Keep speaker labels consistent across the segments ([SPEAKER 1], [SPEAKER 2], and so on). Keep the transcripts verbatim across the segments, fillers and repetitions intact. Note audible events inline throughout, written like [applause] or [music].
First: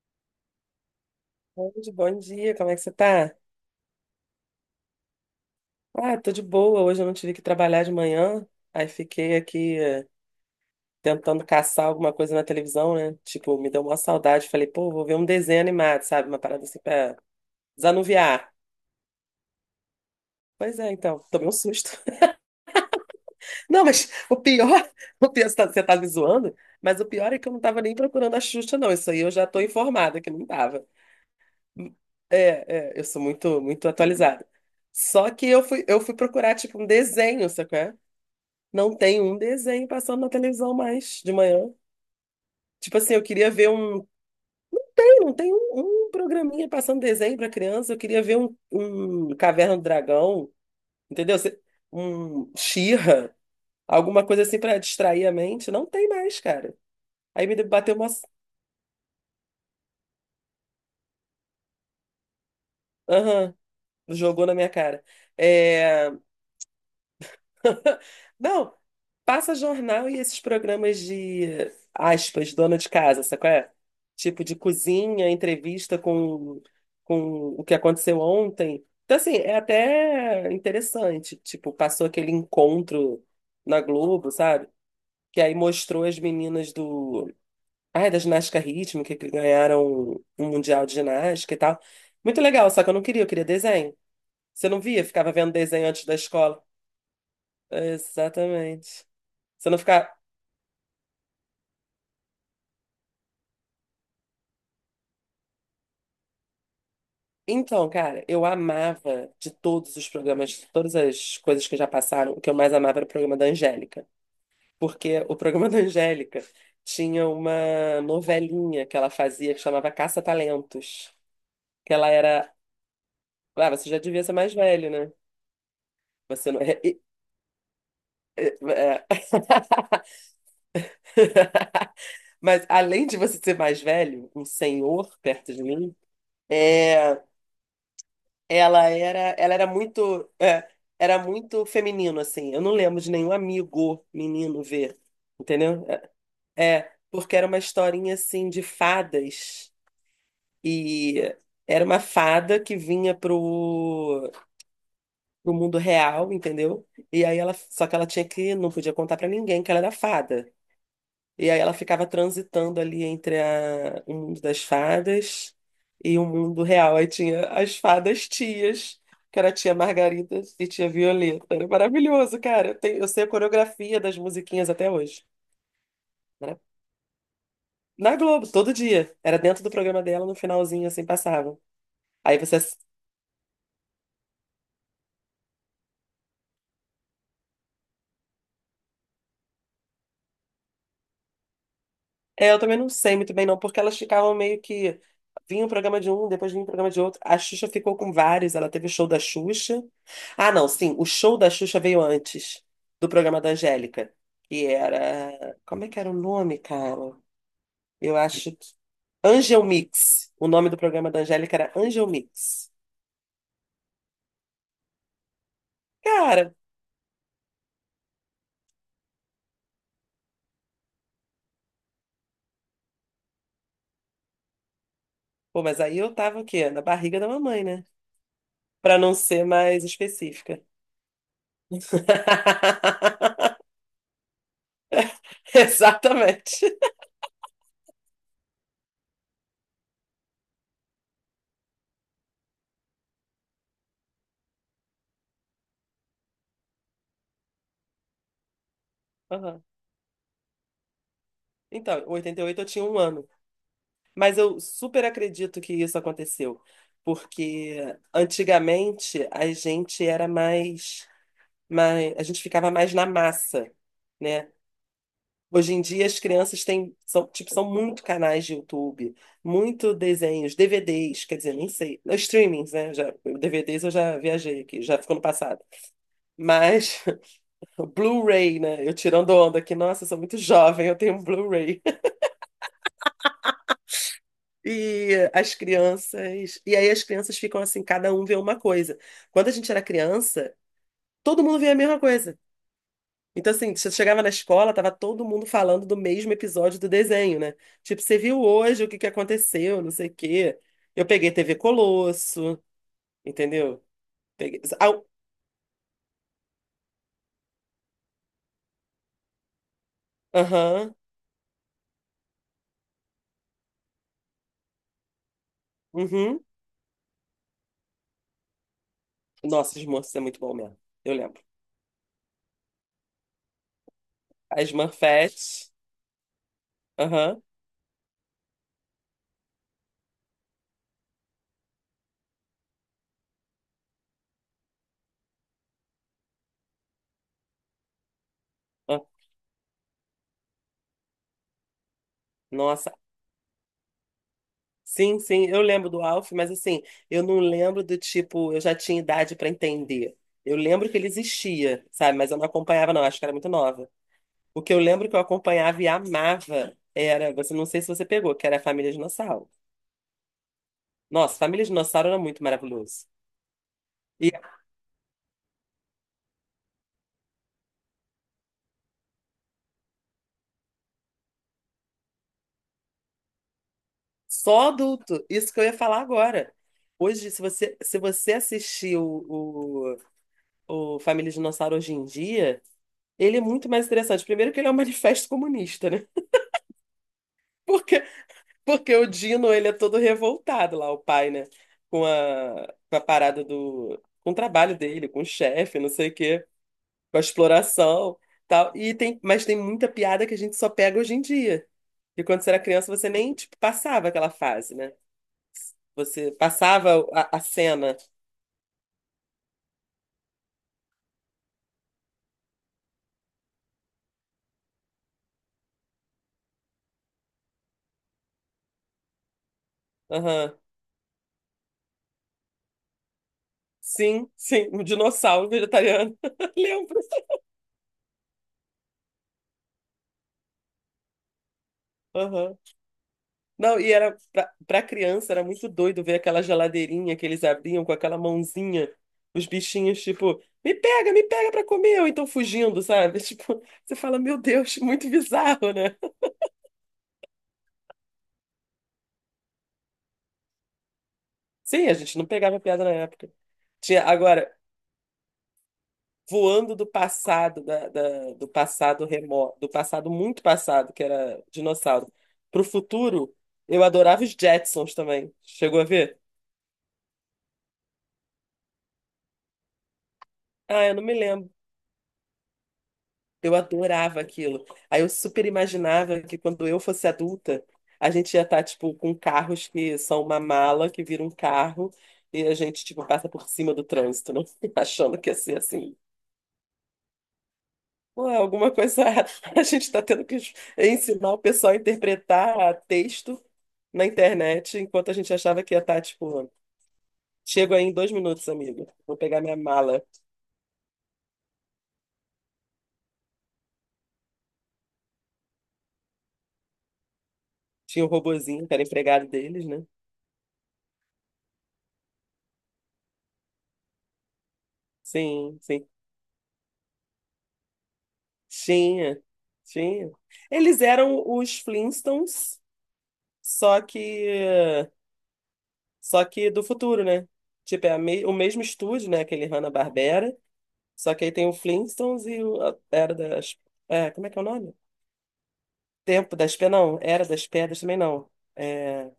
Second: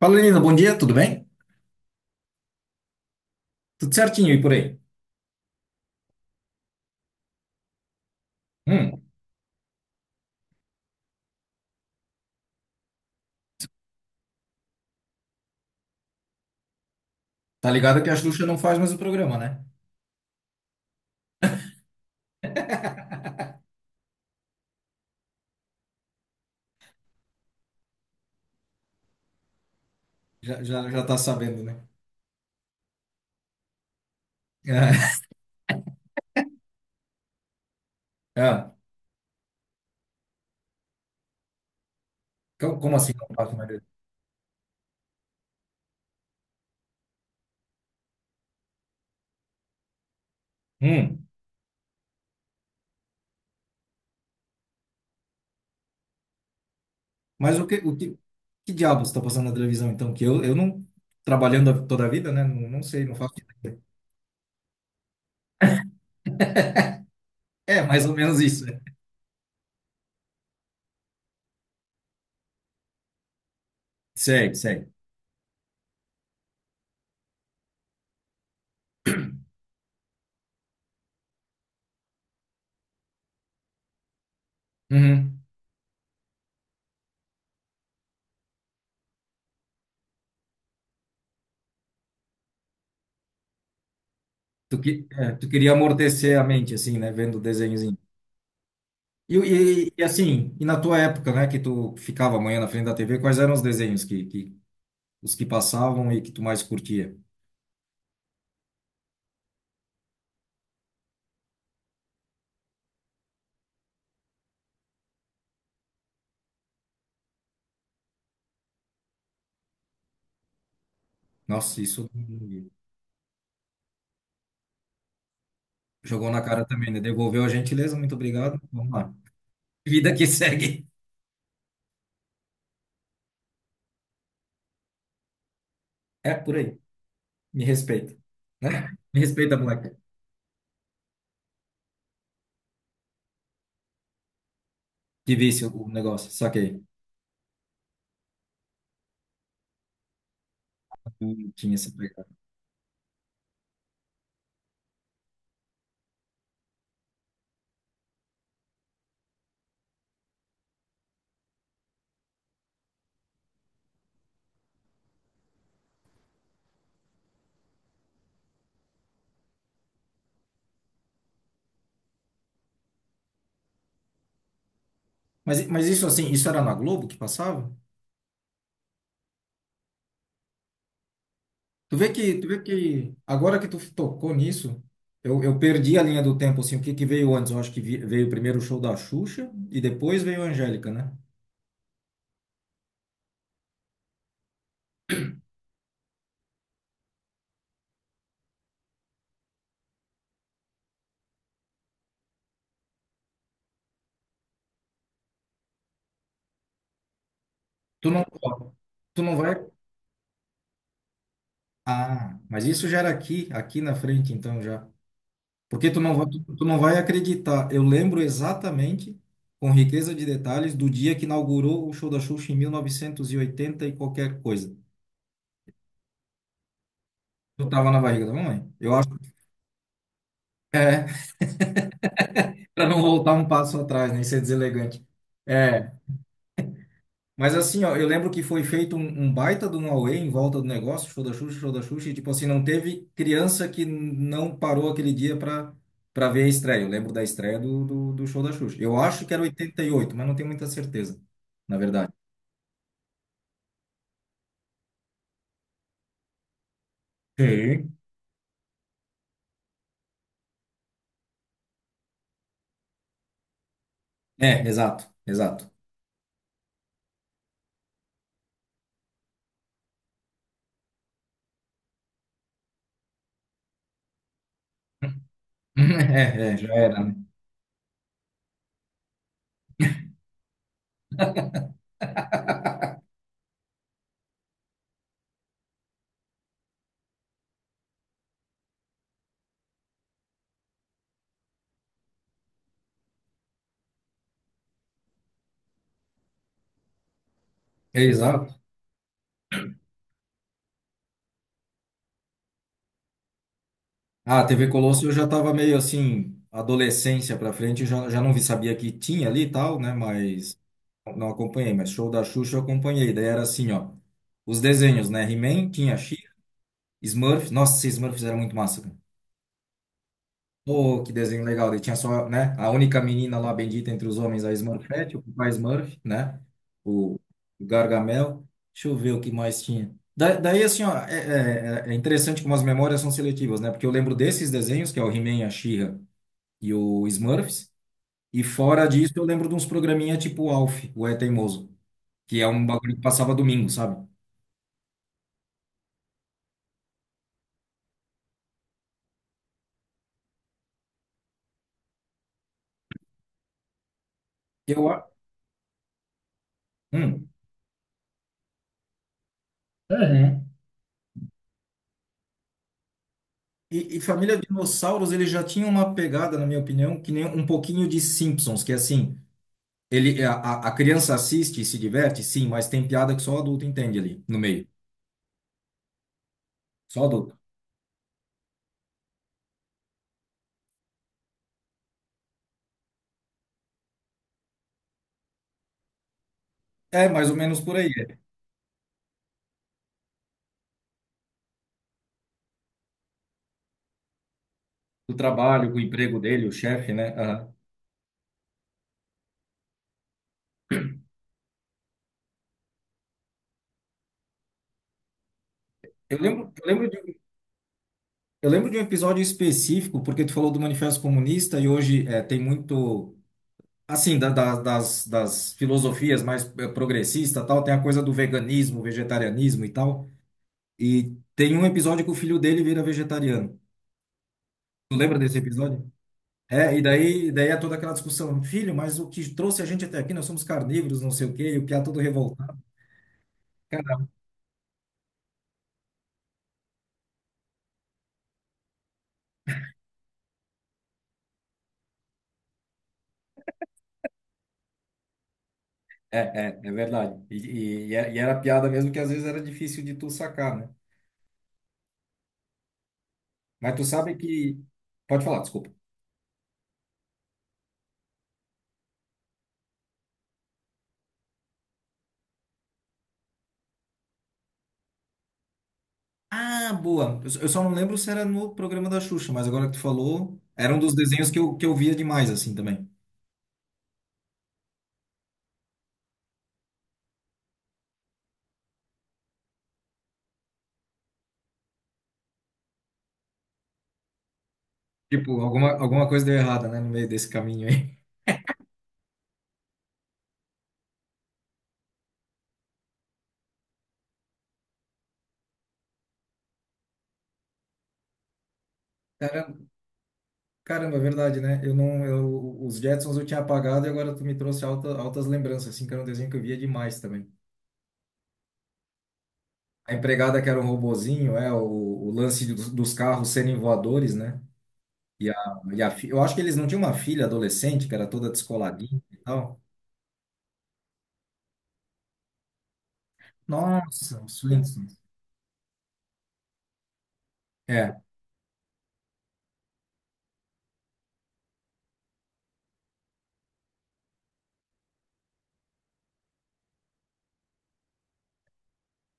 [SPEAKER 1] Fala, Lina, bom dia, tudo bem?
[SPEAKER 2] Oi, bom dia, como é que você tá?
[SPEAKER 1] Tudo certinho e por aí?
[SPEAKER 2] Ah, tô de boa. Hoje eu não tive que trabalhar de manhã, aí
[SPEAKER 1] Hum.
[SPEAKER 2] fiquei aqui eh, tentando caçar alguma coisa na televisão, né? Tipo, me deu uma saudade. Falei, pô, vou ver um desenho animado, sabe? Uma parada assim pra
[SPEAKER 1] Tá ligado que a Xuxa
[SPEAKER 2] desanuviar.
[SPEAKER 1] não faz mais o programa, né?
[SPEAKER 2] Pois é, então, tomei um susto. [laughs]
[SPEAKER 1] [laughs]
[SPEAKER 2] Não, mas o pior, [laughs] o pior, você tá você tá me zoando, mas o pior é que eu não tava nem procurando a Xuxa, não. Isso aí eu já tô informada que não
[SPEAKER 1] Já,
[SPEAKER 2] tava.
[SPEAKER 1] já, já tá sabendo, né?
[SPEAKER 2] É, é, eu sou muito, muito atualizada.
[SPEAKER 1] [laughs]
[SPEAKER 2] Só que eu fui, eu fui procurar, tipo, um desenho, sacou?
[SPEAKER 1] É, é.
[SPEAKER 2] Não tem um desenho passando na televisão mais de manhã.
[SPEAKER 1] Co- Como
[SPEAKER 2] Tipo
[SPEAKER 1] assim
[SPEAKER 2] assim, eu
[SPEAKER 1] não
[SPEAKER 2] queria
[SPEAKER 1] faz
[SPEAKER 2] ver
[SPEAKER 1] mais?
[SPEAKER 2] um. Tem, não tem um, um programinha passando desenho para criança. Eu queria ver um, um Caverna do Dragão,
[SPEAKER 1] Hum.
[SPEAKER 2] entendeu? Se- Um She-Ra, alguma coisa assim para distrair a mente. Não tem mais, cara. Aí me
[SPEAKER 1] Mas o que,
[SPEAKER 2] bateu
[SPEAKER 1] o que,
[SPEAKER 2] uma.
[SPEAKER 1] que diabos tá passando na televisão, então? Que eu, eu não, trabalhando a- toda a vida, né? Não, não sei, não faço
[SPEAKER 2] Aham,
[SPEAKER 1] ideia.
[SPEAKER 2] jogou na minha cara. É...
[SPEAKER 1] É,
[SPEAKER 2] [laughs]
[SPEAKER 1] mais ou menos isso,
[SPEAKER 2] Não,
[SPEAKER 1] né?
[SPEAKER 2] passa jornal e esses programas de, aspas, dona de casa, sabe qual é? Tipo
[SPEAKER 1] Sei,
[SPEAKER 2] de
[SPEAKER 1] sei.
[SPEAKER 2] cozinha, entrevista com, com o que aconteceu ontem. Então, assim, é até interessante. Tipo, passou aquele encontro na Globo, sabe? Que
[SPEAKER 1] Uhum.
[SPEAKER 2] aí mostrou as meninas do... Ai, da ginástica rítmica, que ganharam um mundial de ginástica e tal. Muito legal, só que eu não queria, eu queria desenho. Você não
[SPEAKER 1] Tu,
[SPEAKER 2] via?
[SPEAKER 1] que,
[SPEAKER 2] Ficava
[SPEAKER 1] é, tu
[SPEAKER 2] vendo
[SPEAKER 1] queria
[SPEAKER 2] desenho antes da
[SPEAKER 1] amortecer a
[SPEAKER 2] escola.
[SPEAKER 1] mente, assim, né? Vendo o desenhozinho.
[SPEAKER 2] Exatamente.
[SPEAKER 1] E,
[SPEAKER 2] Você não
[SPEAKER 1] e, e
[SPEAKER 2] ficava...
[SPEAKER 1] assim, e na tua época, né? Que tu ficava amanhã na frente da T V, quais eram os desenhos que, que os que passavam e que tu mais curtia.
[SPEAKER 2] Então, cara, eu amava de todos os programas, de todas as coisas que já passaram, o que eu mais amava era o programa da Angélica. Porque o programa da Angélica tinha uma novelinha que ela fazia que chamava Caça-Talentos.
[SPEAKER 1] Nossa,
[SPEAKER 2] Que
[SPEAKER 1] isso
[SPEAKER 2] ela era. Ah, você já devia ser mais velho, né?
[SPEAKER 1] jogou na
[SPEAKER 2] Você não. [laughs]
[SPEAKER 1] cara
[SPEAKER 2] é-
[SPEAKER 1] também,
[SPEAKER 2] é-
[SPEAKER 1] né? Devolveu a gentileza, muito obrigado. Vamos lá. Vida que [laughs] segue.
[SPEAKER 2] [laughs] Mas além de você ser mais velho, um senhor perto de mim.
[SPEAKER 1] É por aí.
[SPEAKER 2] É,
[SPEAKER 1] Me respeita,
[SPEAKER 2] Ela
[SPEAKER 1] né?
[SPEAKER 2] era,
[SPEAKER 1] Me
[SPEAKER 2] ela
[SPEAKER 1] respeita,
[SPEAKER 2] era
[SPEAKER 1] moleque.
[SPEAKER 2] muito, é, era muito feminino, assim. Eu não lembro de nenhum amigo menino ver,
[SPEAKER 1] Que vício
[SPEAKER 2] entendeu?
[SPEAKER 1] o negócio,
[SPEAKER 2] É,
[SPEAKER 1] saquei.
[SPEAKER 2] é, porque era uma historinha, assim, de fadas. E
[SPEAKER 1] Não tinha
[SPEAKER 2] era
[SPEAKER 1] essa
[SPEAKER 2] uma
[SPEAKER 1] pegada.
[SPEAKER 2] fada que vinha pro, pro mundo real, entendeu? E aí ela, só que ela tinha que, não podia contar pra ninguém que ela era fada. E aí ela ficava transitando ali entre a- o mundo das fadas e o mundo real. Aí tinha as fadas tias, que era a tia Margarida e tia Violeta. Era maravilhoso, cara. Eu, tenho- eu sei a coreografia das musiquinhas até hoje,
[SPEAKER 1] Mas, mas isso assim, isso
[SPEAKER 2] né?
[SPEAKER 1] era na Globo que passava?
[SPEAKER 2] Na Globo, todo dia. Era dentro do programa dela, no finalzinho assim passava.
[SPEAKER 1] Tu vê
[SPEAKER 2] Aí
[SPEAKER 1] que, tu
[SPEAKER 2] você.
[SPEAKER 1] vê que agora que tu tocou nisso, eu, eu perdi a linha do tempo, assim. O que que veio antes? Eu acho que vi- veio primeiro o show da Xuxa e depois veio a Angélica, né?
[SPEAKER 2] É, eu também não sei muito bem, não, porque elas ficavam meio que. Vinha um programa de um, depois vinha um programa de outro. A Xuxa ficou com vários, ela teve o show da Xuxa. Ah, não, sim, o show da Xuxa veio antes do programa da Angélica, que era. Como é que era o nome, cara?
[SPEAKER 1] Tu
[SPEAKER 2] Eu
[SPEAKER 1] não,
[SPEAKER 2] acho que.
[SPEAKER 1] tu não vai.
[SPEAKER 2] Angel Mix. O nome do programa da Angélica era Angel
[SPEAKER 1] Ah, mas
[SPEAKER 2] Mix.
[SPEAKER 1] isso já era aqui, aqui, na frente, então já. Porque tu não vai, tu,
[SPEAKER 2] Cara,
[SPEAKER 1] tu não vai acreditar. Eu lembro exatamente, com riqueza de detalhes, do dia que inaugurou o show da Xuxa em mil novecentos e oitenta e oitenta e qualquer coisa.
[SPEAKER 2] pô, mas aí eu tava o quê? Na barriga da mamãe,
[SPEAKER 1] Eu
[SPEAKER 2] né?
[SPEAKER 1] tava na barriga da mamãe. Eu
[SPEAKER 2] Pra
[SPEAKER 1] acho
[SPEAKER 2] não
[SPEAKER 1] que
[SPEAKER 2] ser mais específica.
[SPEAKER 1] para não voltar
[SPEAKER 2] [laughs]
[SPEAKER 1] um passo atrás, nem ser deselegante. É.
[SPEAKER 2] Exatamente.
[SPEAKER 1] Mas assim, ó, eu lembro que foi feito um, um, baita do Huawei em volta do negócio, show da Xuxa, show da Xuxa, e tipo assim, não teve criança que não parou aquele dia para para ver a estreia. Eu lembro da estreia do, do, do show da Xuxa. Eu acho que era
[SPEAKER 2] Aham.
[SPEAKER 1] oitenta e oito mas não tenho muita certeza, na
[SPEAKER 2] Então, em
[SPEAKER 1] verdade.
[SPEAKER 2] oitenta e oito eu tinha um ano. Mas eu super acredito que isso aconteceu. Porque
[SPEAKER 1] Sim.
[SPEAKER 2] antigamente a gente era mais, mais, a gente ficava mais na massa, né?
[SPEAKER 1] É, exato, exato.
[SPEAKER 2] Hoje em dia as crianças têm, são, tipo, são muito canais de YouTube, muito desenhos, D V Ds, quer dizer, nem sei, não, streamings, né? Já, D V Ds eu já viajei aqui, já ficou no passado.
[SPEAKER 1] [laughs] É, é, já
[SPEAKER 2] Mas
[SPEAKER 1] era, né?
[SPEAKER 2] [laughs] o Blu-ray, né? Eu tirando onda aqui, nossa, eu sou muito jovem, eu tenho um Blu-ray. E as crianças. E aí as crianças ficam assim, cada um vê uma coisa. Quando a gente era criança, todo mundo via a mesma coisa. Então, assim, você chegava na escola, tava todo mundo falando do mesmo episódio do desenho, né?
[SPEAKER 1] É,
[SPEAKER 2] Tipo, você viu
[SPEAKER 1] exato.
[SPEAKER 2] hoje o que que aconteceu, não sei o quê. Eu peguei T V Colosso, entendeu?
[SPEAKER 1] Ah, a
[SPEAKER 2] Peguei.
[SPEAKER 1] T V Colosso
[SPEAKER 2] Au,
[SPEAKER 1] eu já tava meio assim, adolescência pra frente, já, já não vi, sabia que tinha ali e tal, né? Mas
[SPEAKER 2] aham.
[SPEAKER 1] não acompanhei, mas show da Xuxa eu acompanhei. Daí era assim, ó. Os desenhos, né? He-Man, tinha She-Ra,
[SPEAKER 2] Uhum.
[SPEAKER 1] Smurfs. Nossa, esses Smurfs era muito massa, cara.
[SPEAKER 2] Nossa, os moços é muito bom mesmo.
[SPEAKER 1] Oh, que
[SPEAKER 2] Eu lembro.
[SPEAKER 1] desenho legal. Daí tinha só, né? A única menina lá bendita entre os homens, a
[SPEAKER 2] As
[SPEAKER 1] Smurfette, o papai
[SPEAKER 2] Smurfette.
[SPEAKER 1] Smurf, né? O
[SPEAKER 2] Aham.
[SPEAKER 1] o Gargamel. Deixa eu ver o que mais tinha. Da, daí, assim, ó, é, é, é interessante como as memórias são seletivas, né? Porque eu lembro desses desenhos, que é o He-Man, a She-Ra e o Smurfs. E fora
[SPEAKER 2] Ah,
[SPEAKER 1] disso, eu lembro de uns programinha tipo Alf, o É Teimoso, que é um bagulho
[SPEAKER 2] nossa,
[SPEAKER 1] que passava domingo, sabe?
[SPEAKER 2] sim, sim, eu lembro do Alf, mas assim, eu não lembro do tipo, eu já tinha idade para entender. Eu lembro que ele existia, sabe? Mas eu não acompanhava, não, acho que era muito nova. O que eu
[SPEAKER 1] Eu, a-
[SPEAKER 2] lembro que eu acompanhava e amava
[SPEAKER 1] hum.
[SPEAKER 2] era, você não sei se você pegou, que era a Família Dinossauro.
[SPEAKER 1] Uhum.
[SPEAKER 2] Nossa, Família Dinossauro era muito maravilhoso.
[SPEAKER 1] E, e
[SPEAKER 2] E
[SPEAKER 1] Família Dinossauros, ele já tinha uma pegada, na minha opinião, que nem um pouquinho de Simpsons, que é assim, ele, a, a a criança assiste e se diverte, sim, mas tem piada que só o adulto entende ali, no meio.
[SPEAKER 2] só adulto, isso que eu ia falar agora.
[SPEAKER 1] Só
[SPEAKER 2] Hoje,
[SPEAKER 1] adulto.
[SPEAKER 2] se você, se você, assistir o, o, o Família Dinossauro hoje em dia, ele é muito mais interessante. Primeiro que ele é um manifesto comunista, né?
[SPEAKER 1] É, mais ou menos
[SPEAKER 2] [laughs]
[SPEAKER 1] por aí.
[SPEAKER 2] Porque
[SPEAKER 1] É.
[SPEAKER 2] Porque o Dino, ele é todo revoltado lá, o pai, né? Com a, com a parada do... Com o trabalho dele,
[SPEAKER 1] O
[SPEAKER 2] com o
[SPEAKER 1] trabalho,
[SPEAKER 2] chefe,
[SPEAKER 1] o
[SPEAKER 2] não sei o
[SPEAKER 1] emprego
[SPEAKER 2] quê.
[SPEAKER 1] dele, o chefe, né?
[SPEAKER 2] Com a
[SPEAKER 1] Aham.
[SPEAKER 2] exploração, tal. E tem, mas tem muita piada que a gente só pega hoje em dia. E quando você era criança, você nem, tipo, passava aquela fase, né?
[SPEAKER 1] Eu
[SPEAKER 2] Você
[SPEAKER 1] lembro, eu lembro de,
[SPEAKER 2] passava
[SPEAKER 1] um-
[SPEAKER 2] a, a cena.
[SPEAKER 1] eu lembro de um episódio específico, porque tu falou do Manifesto Comunista e hoje é, tem muito. Assim, da- da- das, das filosofias mais eh, progressista, tal, tem a coisa do veganismo, vegetarianismo e tal.
[SPEAKER 2] Aham.
[SPEAKER 1] E tem um episódio que o filho dele vira vegetariano.
[SPEAKER 2] Sim, sim. Um
[SPEAKER 1] Tu lembra desse
[SPEAKER 2] dinossauro
[SPEAKER 1] episódio?
[SPEAKER 2] vegetariano. [laughs]
[SPEAKER 1] É, e
[SPEAKER 2] Lembro.
[SPEAKER 1] daí, daí é toda aquela discussão. Filho, mas o que trouxe a gente até aqui, nós somos carnívoros, não sei o quê, e o piá todo revoltado.
[SPEAKER 2] Não, e
[SPEAKER 1] Cara,
[SPEAKER 2] era pra, pra criança era muito doido ver aquela geladeirinha que eles abriam com aquela mãozinha, os bichinhos, tipo, me pega, me pega pra comer, ou então fugindo, sabe? [laughs] Tipo, você fala, meu Deus, [laughs] muito bizarro, né?
[SPEAKER 1] é, é, é verdade. E, e, e é- e era piada mesmo que às vezes era difícil de tu sacar, né?
[SPEAKER 2] Sim, a gente não pegava piada na época.
[SPEAKER 1] Mas tu
[SPEAKER 2] Tinha,
[SPEAKER 1] sabe
[SPEAKER 2] agora,
[SPEAKER 1] que... Pode falar, desculpa.
[SPEAKER 2] voando do passado, da, da- do passado remoto, do passado muito passado, que era dinossauro, pro futuro, eu adorava os Jetsons também. Chegou a ver?
[SPEAKER 1] Ah, boa. Eu eu só não lembro se era no programa da Xuxa, mas agora que tu falou, era um
[SPEAKER 2] Ah,
[SPEAKER 1] dos
[SPEAKER 2] eu não me
[SPEAKER 1] desenhos que
[SPEAKER 2] lembro.
[SPEAKER 1] eu, que eu via demais, assim, também.
[SPEAKER 2] Eu adorava aquilo. Aí eu super imaginava que quando eu fosse adulta, a gente ia estar, tipo, com carros que são uma mala que vira um carro e a gente, tipo, passa por cima do trânsito, não? [laughs] Achando que ia
[SPEAKER 1] Tipo,
[SPEAKER 2] ser
[SPEAKER 1] alguma,
[SPEAKER 2] assim.
[SPEAKER 1] alguma coisa deu errada, né, no meio desse caminho aí.
[SPEAKER 2] Pô, alguma coisa [laughs] a gente está tendo que ensinar o pessoal a interpretar texto na internet, enquanto a gente achava que ia estar, tipo, chego aí em dois minutos, amigo. Vou
[SPEAKER 1] [laughs]
[SPEAKER 2] pegar
[SPEAKER 1] Caramba,
[SPEAKER 2] minha mala.
[SPEAKER 1] caramba, é verdade, né? Eu não, eu, os Jetsons eu tinha apagado e agora tu me trouxe alta, altas lembranças, assim, que era um desenho que eu via demais também.
[SPEAKER 2] Tinha o robozinho, que era empregado deles, né?
[SPEAKER 1] A empregada que era um robozinho, é, o, o lance dos, dos carros serem voadores, né? E a,
[SPEAKER 2] Sim,
[SPEAKER 1] e
[SPEAKER 2] sim.
[SPEAKER 1] a, fi- eu acho que eles não tinham uma filha adolescente, que era toda descoladinha e
[SPEAKER 2] Tinha,
[SPEAKER 1] tal.
[SPEAKER 2] tinha. Eles eram os Flintstones, só
[SPEAKER 1] Nossa, os
[SPEAKER 2] que
[SPEAKER 1] Flintstones.
[SPEAKER 2] só que do futuro, né? Tipo, é
[SPEAKER 1] É.
[SPEAKER 2] a me- o mesmo estúdio, né? Aquele Hanna-Barbera, só que aí tem o Flintstones e o a Era das... É, como é que é o nome? Tempo das Pedras, não. Era das Pedras também não. É,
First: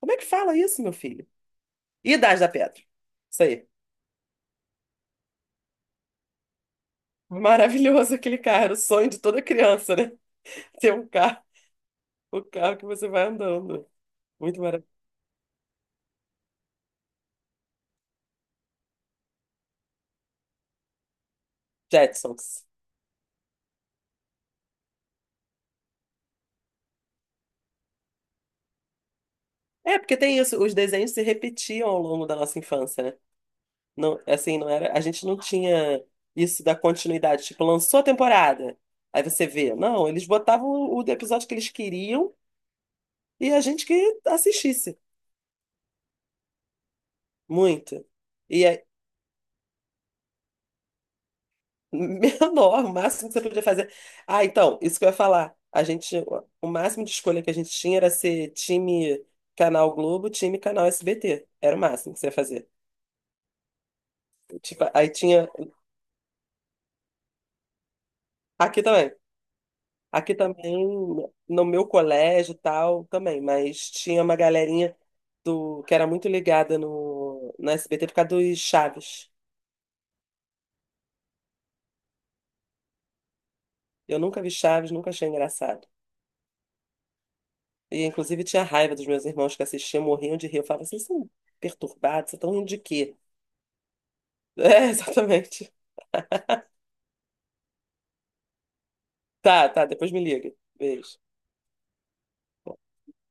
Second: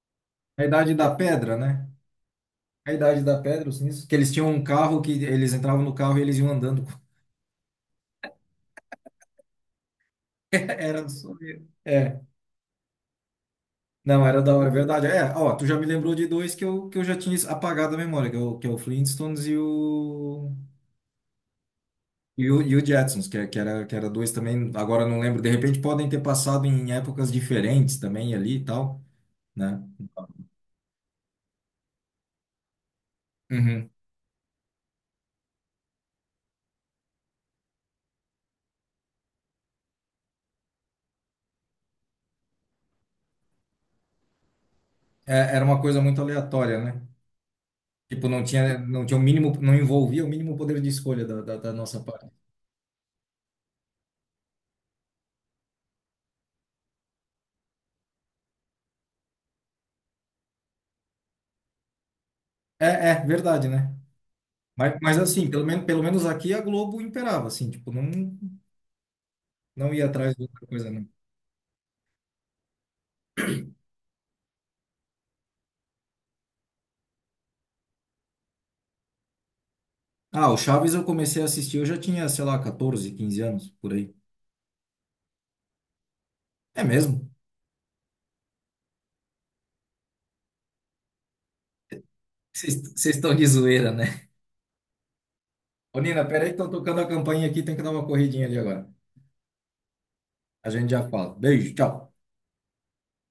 [SPEAKER 2] como é que fala
[SPEAKER 1] A
[SPEAKER 2] isso, meu
[SPEAKER 1] Idade da
[SPEAKER 2] filho?
[SPEAKER 1] Pedra, né?
[SPEAKER 2] Idade da Pedra.
[SPEAKER 1] A Idade da
[SPEAKER 2] Isso
[SPEAKER 1] Pedra,
[SPEAKER 2] aí.
[SPEAKER 1] os sinistros, que eles tinham um carro que eles entravam no carro e eles iam andando.
[SPEAKER 2] Maravilhoso aquele carro, era o sonho de toda criança, né?
[SPEAKER 1] [laughs]
[SPEAKER 2] Ter um
[SPEAKER 1] Era só
[SPEAKER 2] carro,
[SPEAKER 1] isso. É,
[SPEAKER 2] o carro que você vai andando.
[SPEAKER 1] não, era da
[SPEAKER 2] Muito
[SPEAKER 1] hora, é
[SPEAKER 2] maravilhoso.
[SPEAKER 1] verdade. É, ó, tu já me lembrou de dois que eu, que eu, já tinha apagado a memória, que é o, que é o, Flintstones e o, e o,
[SPEAKER 2] Jetsons.
[SPEAKER 1] e o Jetsons, que, é- que era, que era dois também, agora eu não lembro. De repente podem ter passado em épocas diferentes também ali e tal, né?
[SPEAKER 2] É, porque tem isso, os desenhos se repetiam ao longo da nossa infância, né?
[SPEAKER 1] Uhum.
[SPEAKER 2] Não, assim, não era, a gente não tinha isso da continuidade, tipo, lançou a temporada, aí você vê. Não, eles botavam o, o episódio que eles queriam e a gente que assistisse
[SPEAKER 1] É, era uma coisa muito aleatória, né?
[SPEAKER 2] muito.
[SPEAKER 1] Tipo, não
[SPEAKER 2] E
[SPEAKER 1] tinha,
[SPEAKER 2] aí,
[SPEAKER 1] não tinha o mínimo, não envolvia o mínimo poder de escolha da, da, da
[SPEAKER 2] [laughs]
[SPEAKER 1] nossa parte.
[SPEAKER 2] menor, o máximo que você podia fazer. Ah, então, isso que eu ia falar. A gente, o máximo de escolha que a gente tinha era ser time Canal Globo, time Canal S B T. Era o máximo que você ia fazer.
[SPEAKER 1] É, é verdade, né?
[SPEAKER 2] Tipo,
[SPEAKER 1] Mas,
[SPEAKER 2] aí
[SPEAKER 1] mas
[SPEAKER 2] tinha.
[SPEAKER 1] assim, pelo menos, pelo menos aqui a Globo imperava, assim, tipo, não,
[SPEAKER 2] Aqui também.
[SPEAKER 1] não ia
[SPEAKER 2] Aqui
[SPEAKER 1] atrás de outra
[SPEAKER 2] também,
[SPEAKER 1] coisa, não.
[SPEAKER 2] no meu colégio e tal, também, mas tinha uma galerinha do, que era muito ligada no, no S B T por causa dos Chaves.
[SPEAKER 1] Ah, o Chaves eu comecei a assistir, eu já tinha, sei lá, catorze, quinze anos, por aí.
[SPEAKER 2] Eu nunca vi Chaves, nunca achei engraçado.
[SPEAKER 1] É mesmo?
[SPEAKER 2] E, inclusive, tinha raiva dos meus irmãos que assistiam, morriam de rir. Eu falava, assim, vocês são perturbados, vocês estão rindo
[SPEAKER 1] Vocês
[SPEAKER 2] de
[SPEAKER 1] vocês
[SPEAKER 2] quê? [laughs]
[SPEAKER 1] estão de zoeira, né?
[SPEAKER 2] É, exatamente.
[SPEAKER 1] Ô, Nina, peraí que estão tocando a campainha aqui, tem que dar uma corridinha ali agora.
[SPEAKER 2] Tá, tá, depois me liga.
[SPEAKER 1] A gente já
[SPEAKER 2] Beijo.
[SPEAKER 1] fala. Beijo, tchau.